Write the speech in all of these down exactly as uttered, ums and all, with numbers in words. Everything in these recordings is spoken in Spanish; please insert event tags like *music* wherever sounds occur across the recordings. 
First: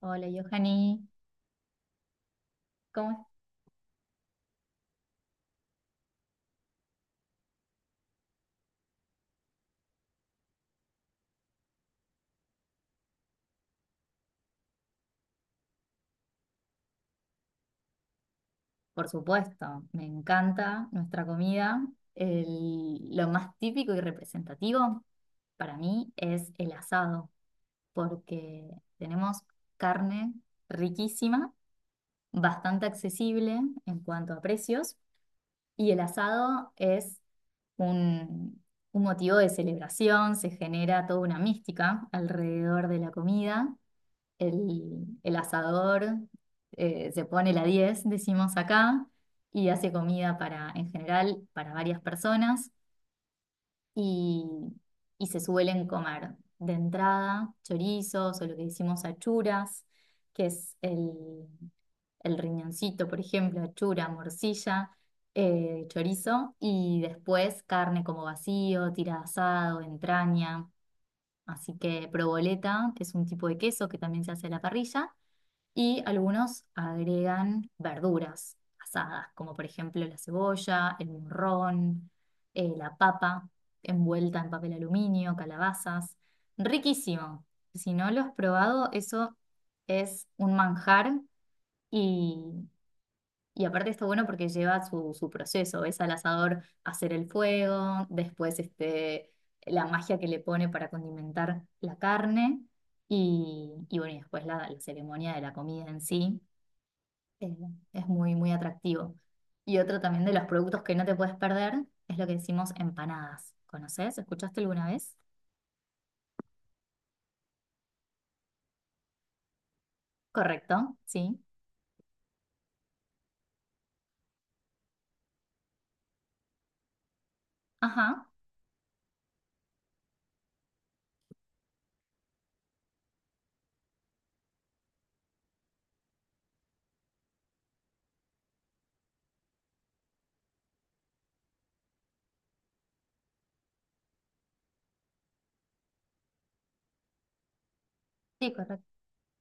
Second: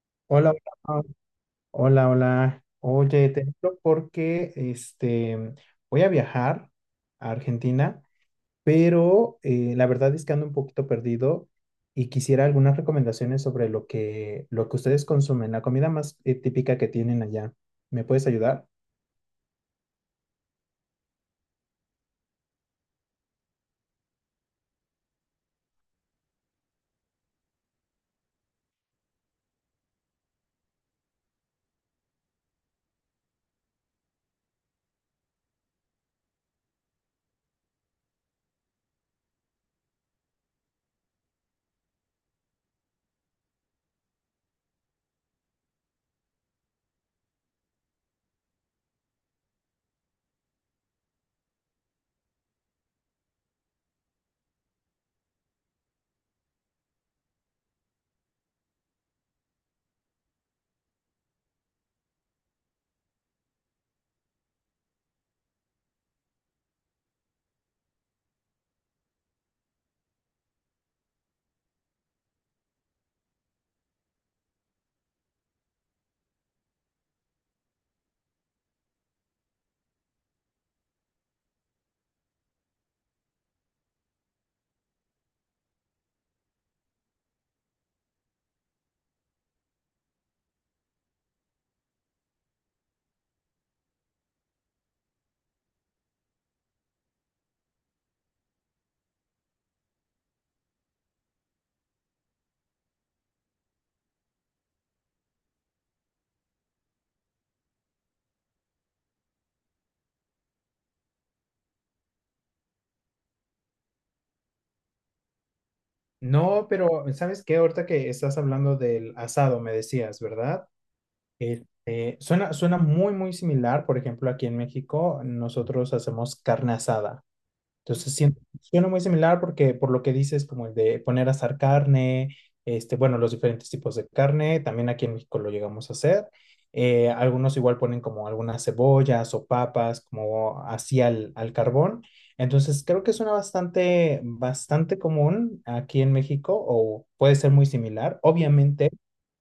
Hola, Hola, hola, Johanny. hola, hola. ¿Cómo es? Oye, te hablo porque este, voy a viajar a Argentina, pero eh, la verdad es que ando un poquito perdido y quisiera algunas recomendaciones sobre lo que, lo que ustedes consumen, la comida más eh, típica que tienen allá. ¿Me puedes ayudar? Por supuesto, me encanta nuestra comida. El- lo más típico y representativo para mí es el asado, porque tenemos carne riquísima, bastante accesible en cuanto a precios, y el asado es un, un motivo de celebración. Se genera toda una mística alrededor de la comida, el, el asador, eh, se pone la diez, decimos acá, y hace comida para, en general, para varias personas, y, y se suelen comer de entrada chorizos o lo que decimos achuras, que es el, el riñoncito, por ejemplo, achura, morcilla. Eh, chorizo y después carne como vacío, tira de asado, entraña. Así que provoleta es un tipo de queso que también se hace a la parrilla, y algunos agregan verduras asadas, como por ejemplo la cebolla, el morrón, eh, la papa envuelta en papel aluminio, calabazas. Riquísimo. Si no lo has probado, eso es un manjar, y, y aparte está bueno porque lleva su, su proceso. Ves al asador hacer el fuego, después este, la magia que le pone para condimentar la carne. Y, y bueno, y después la, la ceremonia de la comida en sí, eh, es muy, muy atractivo. Y otro también de los productos que no te puedes perder es lo que decimos empanadas. ¿Conoces? ¿Escuchaste alguna vez? No, pero ¿sabes qué? Ahorita que estás hablando del asado, me decías, ¿verdad? Correcto, sí. Este, suena, suena muy, muy similar. Por ejemplo, aquí en México nosotros hacemos carne asada. Entonces, Ajá, siento, suena muy similar porque por lo que dices, como el de poner a asar carne, este, bueno, los diferentes tipos de carne, también aquí en México lo llegamos a hacer. Eh, algunos igual ponen como algunas cebollas o papas, como así al, al carbón. Entonces, creo que suena bastante, bastante común aquí en México o puede ser muy similar. sí, Obviamente correcto.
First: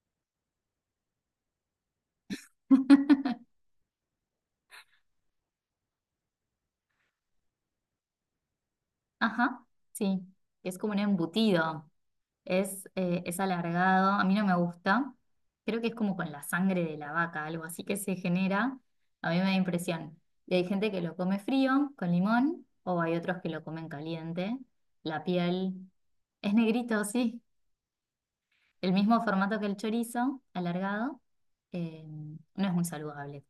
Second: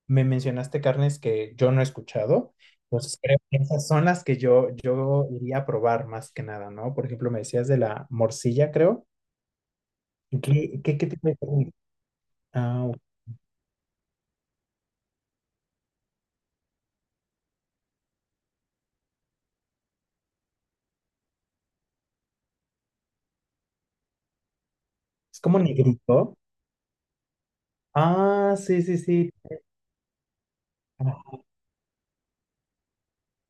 me mencionaste carnes que yo no he escuchado, entonces creo *laughs* que esas son las que yo, yo iría a probar más que nada, ¿no? Por ejemplo, me decías de la morcilla, creo. Ajá, sí. Es ¿Qué, como qué, un qué tipo de carne? embutido. Ah, Es, ok. eh, es alargado. A mí no me gusta. Creo que es como con la sangre de la vaca, algo así que se genera. A mí me da impresión. Y hay gente que lo come frío, con limón, o hay otros que lo comen caliente. La Es como piel negrito. es negrito, sí. Ah, sí, El sí, mismo sí. formato que el chorizo, alargado, Ah, eh, no es muy saludable.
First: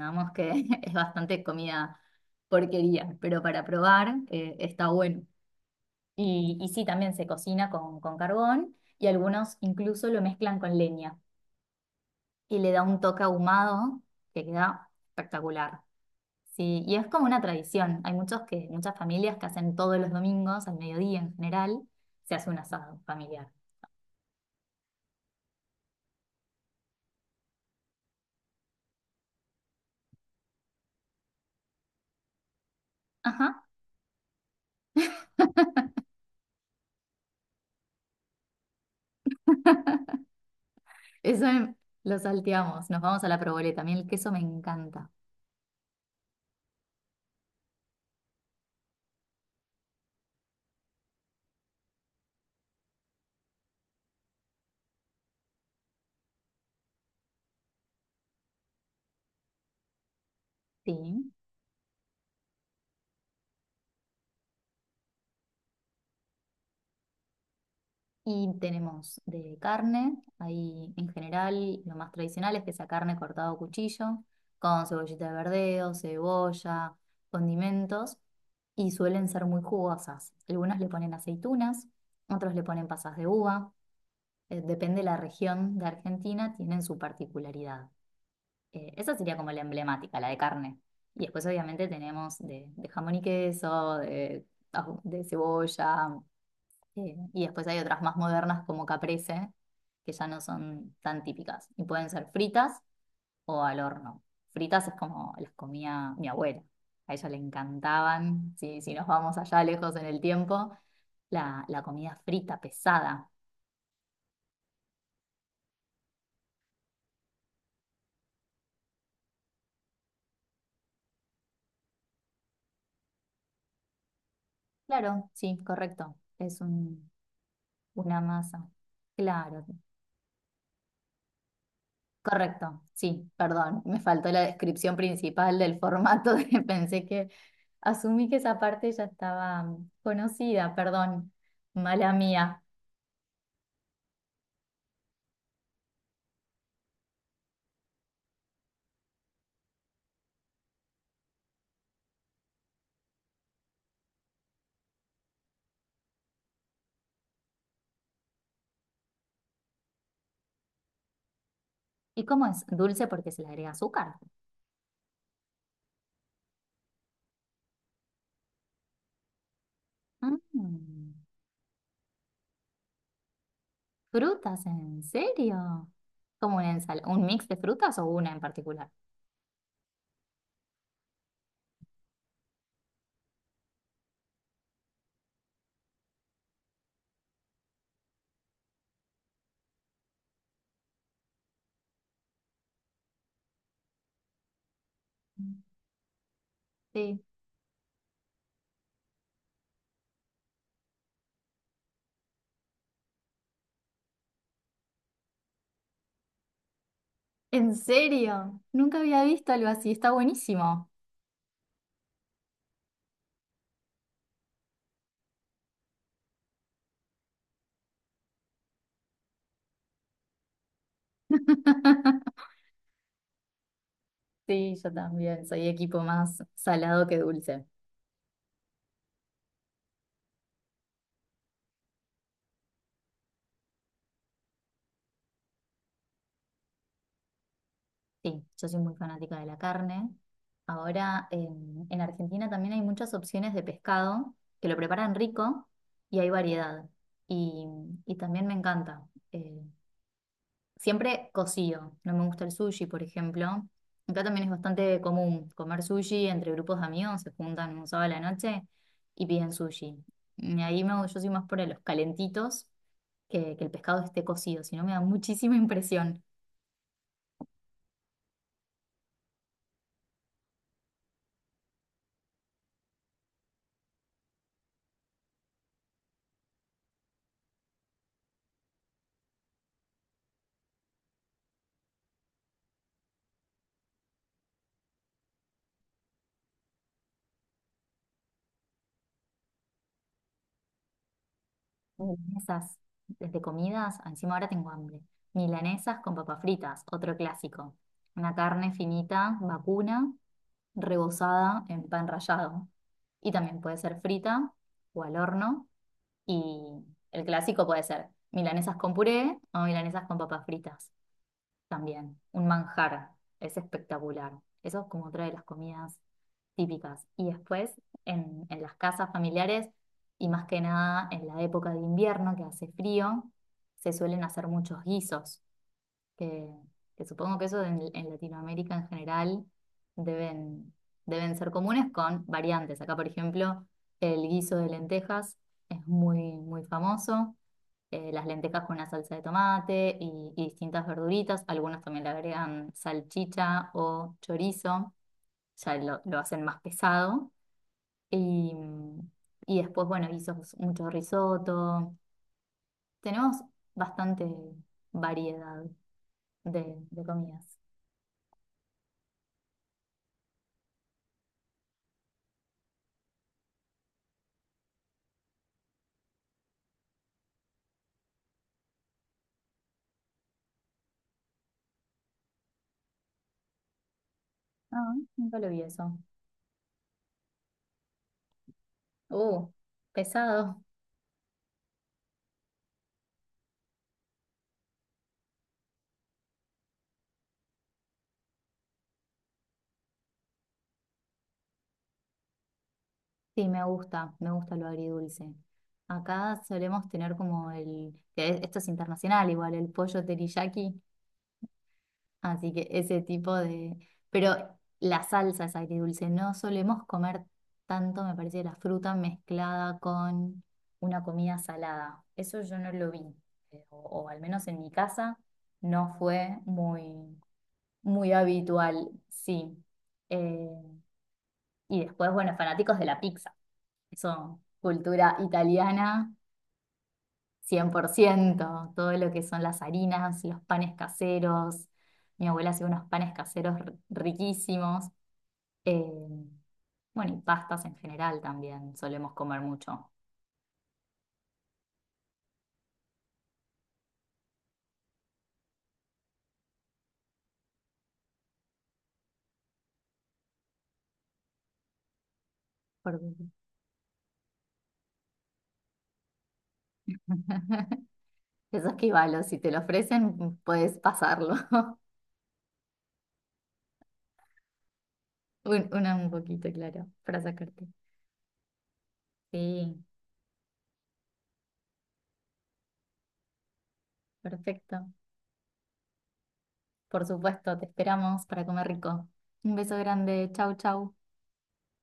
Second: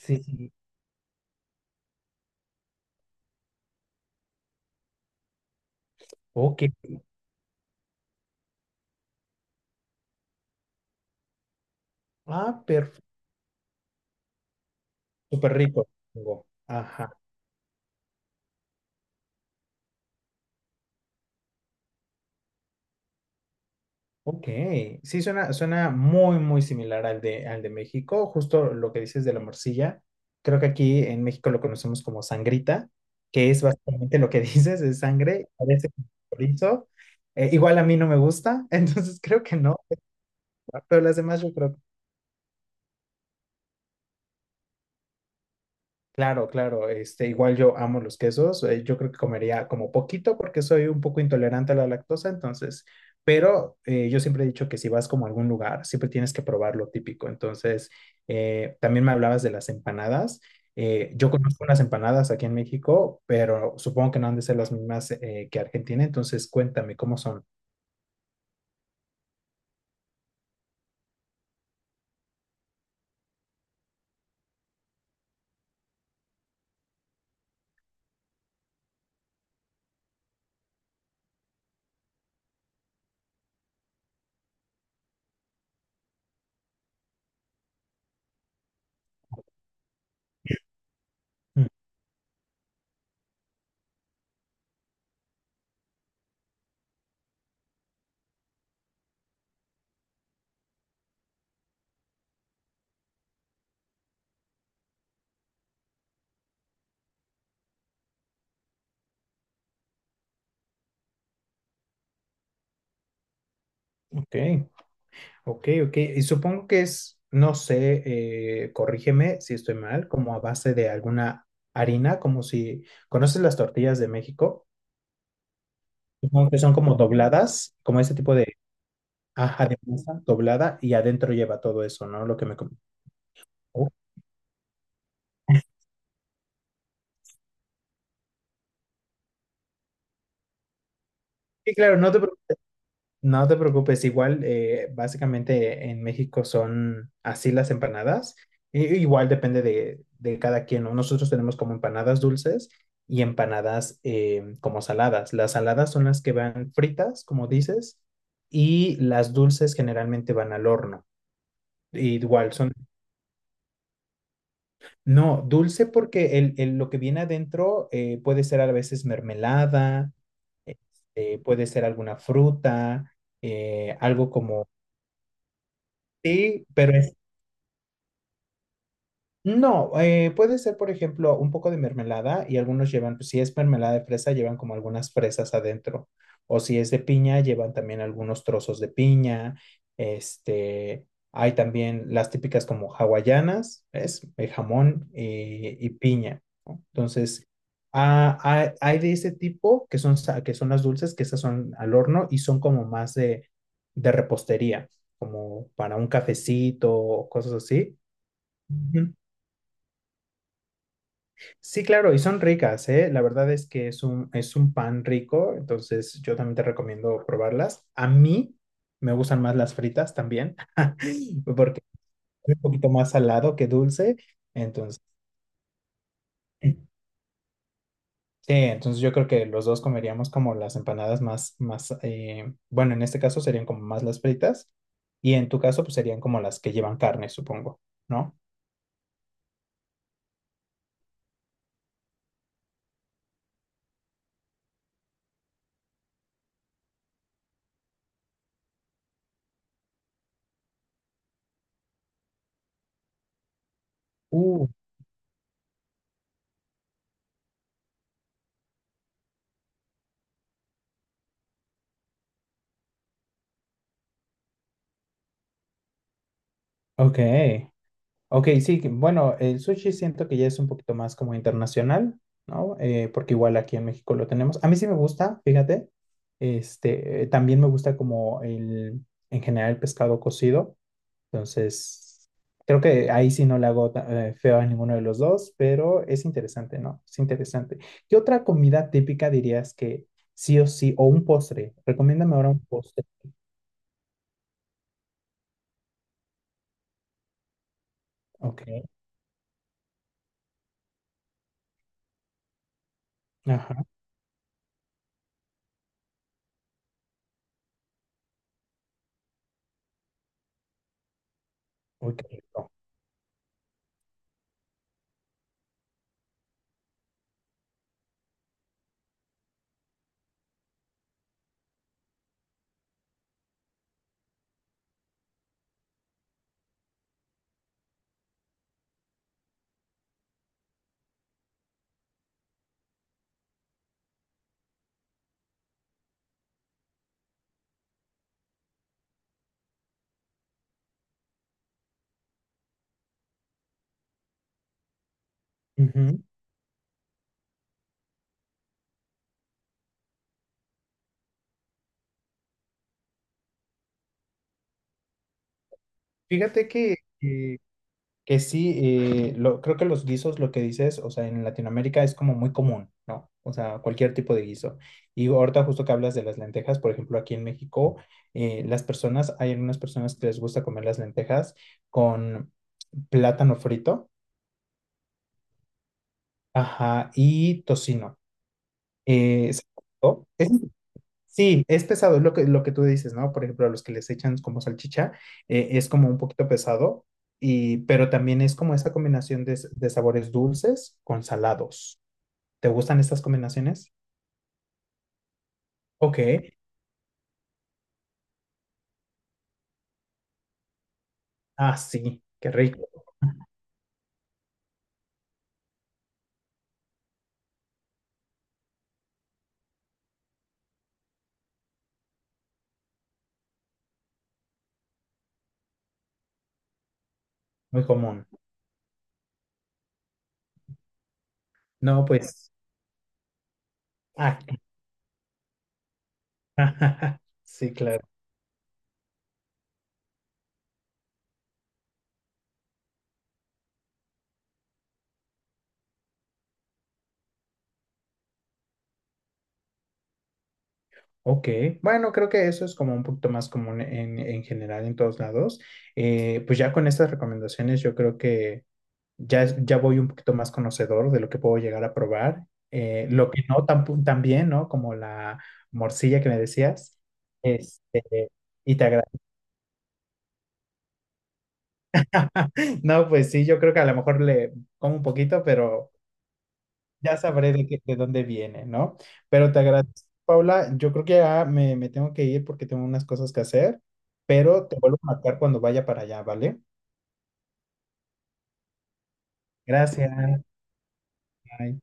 sí, que sí. *laughs* es bastante comida porquería, pero para probar, eh, está bueno. Y, Ok. y sí, también se cocina con, con carbón, y algunos incluso lo mezclan con leña y Ah, le da un perfecto. toque ahumado que queda Súper espectacular. rico, supongo. Sí, y es Ajá. como una tradición. Hay muchos que, muchas familias que hacen todos los domingos, al mediodía en general, se hace un asado familiar. Ok, sí, suena, suena muy, muy similar al de, al de México, justo lo que dices de la morcilla. Creo que aquí en México lo conocemos como sangrita, que es Ajá. básicamente lo que *laughs* dices, es sangre, parece chorizo. Eh, igual a mí no me gusta, *laughs* entonces creo que no, pero las demás Eso yo em- creo. lo salteamos, nos vamos a la provoleta. A mí el queso me encanta. Claro, claro, este, igual yo amo los quesos, eh, yo creo que comería como poquito porque soy un poco intolerante a la lactosa, entonces, pero eh, yo siempre he dicho que si vas como a algún lugar, siempre tienes que probar lo típico, entonces, eh, también me hablabas de las empanadas, eh, yo Sí. conozco unas empanadas aquí en México, pero supongo que no han de ser las mismas eh, que Argentina, entonces cuéntame cómo son. Y tenemos de carne, ahí en general lo más tradicional es que sea carne cortada a cuchillo, con cebollita de verdeo, cebolla, condimentos, y suelen ser muy jugosas. Algunas le ponen aceitunas, otros le ponen pasas de uva. Eh, depende de la región de Argentina, tienen su particularidad. Eh, esa sería como la emblemática, la de carne. Y después Mm. obviamente tenemos de, de jamón y queso, de, ajo- de cebolla, eh, y después hay otras más modernas como caprese, que ya no son tan típicas. Y pueden ser fritas o al horno. Fritas es como las comía mi abuela. A ella le encantaban. Si, si nos vamos allá lejos en el tiempo, la, la comida frita, pesada. Ok. Ok, ok. Y supongo que es, no sé, eh, corrígeme si estoy mal, como a base de alguna harina, como si, ¿conoces las tortillas de México? Claro, sí, correcto. Supongo que Es son como un, dobladas, como ese una tipo de, masa. Claro. ajá, de masa doblada y adentro lleva todo eso, ¿no? Lo que me com- Correcto, sí, perdón, Oh, me faltó la descripción principal del formato, *laughs* de- pensé que asumí que esa parte ya estaba, mm, conocida, perdón, sí, claro, no mala te. mía. No te preocupes, igual eh, básicamente en México son así las empanadas. I- igual depende de, de cada quien, ¿no? Nosotros tenemos como empanadas dulces y empanadas eh, como saladas. Las saladas son las que van fritas, como dices, y las dulces generalmente van al horno. Y ¿Y cómo igual es? son, ¿Dulce porque se le agrega azúcar? no, dulce porque el, el- lo que viene adentro eh, puede ser a veces mermelada, Mm, este, puede ser alguna fruta, eh, algo Frutas, como... ¿en serio? ¿Como Sí, una pero ensala- un mix de frutas o una en particular? no, eh, puede ser, por ejemplo, un poco de mermelada y algunos llevan, pues, si es mermelada de fresa, llevan como algunas fresas adentro. O si es de piña, llevan también algunos trozos de piña. Este, hay también las típicas como hawaianas, ¿ves? Eh, jamón Mm, y, y piña, ¿no? sí. Entonces, ah, hay, hay de ese tipo que son, sa- que son las dulces, que esas son al horno y son como más de, de repostería, como para un cafecito o cosas ¿En así. serio? Nunca había visto algo así, está buenísimo. Sí, claro, y son ricas, ¿eh? La verdad es que es un, es un pan rico, entonces yo también te recomiendo probarlas. A mí me gustan más las fritas también, *laughs* porque *laughs* es un poquito más salado que dulce, Sí, yo entonces, también, soy equipo más sí, salado que dulce. entonces yo creo que los dos comeríamos como las empanadas más, más, eh, bueno, en este caso serían como más las fritas, y en tu caso pues serían como las que llevan carne, supongo, ¿no? Sí, yo soy muy fanática de la carne. Ahora en, en Argentina también hay muchas opciones de pescado que lo preparan rico y hay variedad. Y, y también me encanta. Eh, siempre cocido. No me gusta el sushi, por ejemplo. Acá también es Uh, bastante común comer sushi entre grupos de amigos, se juntan un sábado a la noche y piden sushi. Y ahí me, yo soy más por los calentitos, que, que el pescado esté cocido, si no me da muchísima *laughs* impresión. ok. Ok, sí, que- bueno, el sushi siento que ya es un poquito más como internacional, ¿no? Eh, porque igual aquí en México lo tenemos. A mí sí me gusta, fíjate. Este, eh, también me gusta como el, en general el pescado cocido. Entonces, creo que ahí sí no le hago ta- eh, feo a ninguno de los dos, pero es interesante, ¿no? Es interesante. ¿Qué otra comida típica dirías que sí o sí, o un postre? Recomiéndame ahora un Milanesas, postre. desde comidas, encima ahora tengo hambre. Milanesas con papas fritas, otro clásico. Una Ok, carne finita, vacuna, rebozada en pan rallado. Y también puede ajá, ser frita o al horno. Y el clásico puede ser milanesas con puré o milanesas con papas fritas, uy, también qué un rico. manjar, es espectacular. Eso es como otra de las comidas típicas. Y después en, en las casas familiares, y más que nada en la época de invierno que hace frío, se suelen hacer muchos guisos, que, que supongo que eso en, en Latinoamérica en general deben, deben ser comunes con variantes. Acá, por ejemplo, el guiso de lentejas es muy, muy famoso. Eh, las lentejas con una salsa de tomate y, y distintas verduritas. Algunos también le agregan salchicha o chorizo, ya lo, lo Ujú. hacen más pesado. Y, y después, bueno, hizo mucho risotto. Tenemos bastante variedad Fíjate de, que, de comidas. que Que sí, eh, lo, creo que los guisos, lo que dices, o sea, en Latinoamérica es como muy común, ¿no? O sea, cualquier tipo de guiso. Y ahorita justo que hablas de las lentejas, por ejemplo, aquí en México, eh, las personas, hay algunas personas que les gusta comer las lentejas con plátano frito, Ah, nunca lo vi eso. ajá, y tocino. Uh, Eh, ¿sabes? pesado. Sí, es pesado, es lo que, lo que tú dices, ¿no? Por ejemplo, a los que les echan como salchicha, eh, es como un poquito pesado, y, pero también es como esa combinación de, s- de sabores dulces con salados. ¿Te gustan estas Sí, me combinaciones? gusta, me gusta lo agridulce. Ok. Acá solemos tener como el, que esto es internacional igual, el pollo teriyaki. Ah, sí, qué Así que rico, ese tipo de... Pero la salsa es agridulce. No solemos comer tanto, me parece, la fruta mezclada con una comida salada. Eso yo no lo vi, eh, O, o al menos en mi casa no fue muy, muy muy común. habitual, sí. Eh, y No, después, bueno, pues, fanáticos de la pizza. ah, Eso, cultura italiana *laughs* cien sí, por claro. ciento Todo lo que son las harinas, los panes caseros. Mi abuela hacía unos panes caseros r- riquísimos. Eh, bueno, y pastas en general también solemos comer mucho. Ok, bueno, creo que eso es como un poquito más común en, en general en todos lados. Eh, pues ya con estas recomendaciones yo creo que ya, es- ya voy un poquito más conocedor de lo que puedo llegar a probar. Por- Eh, lo que no tan, pu- tan bien, ¿no? Como la morcilla que me decías. *laughs* Este, Eso es y te que agradezco. valo, si te lo ofrecen, puedes pasarlo. *laughs* *laughs* No, pues sí, yo creo que a lo mejor le como un poquito, Un- pero Una, un poquito, claro, ya para sabré de, sacarte. qué- de dónde viene, ¿no? Pero te Sí, agradezco, Paula. Yo creo que ya me, me tengo que ir porque tengo unas cosas que hacer, pero te perfecto. vuelvo a marcar cuando vaya para allá, ¿vale? Por supuesto, te esperamos para comer rico. Un beso grande, Gracias. chau, chau. Bye.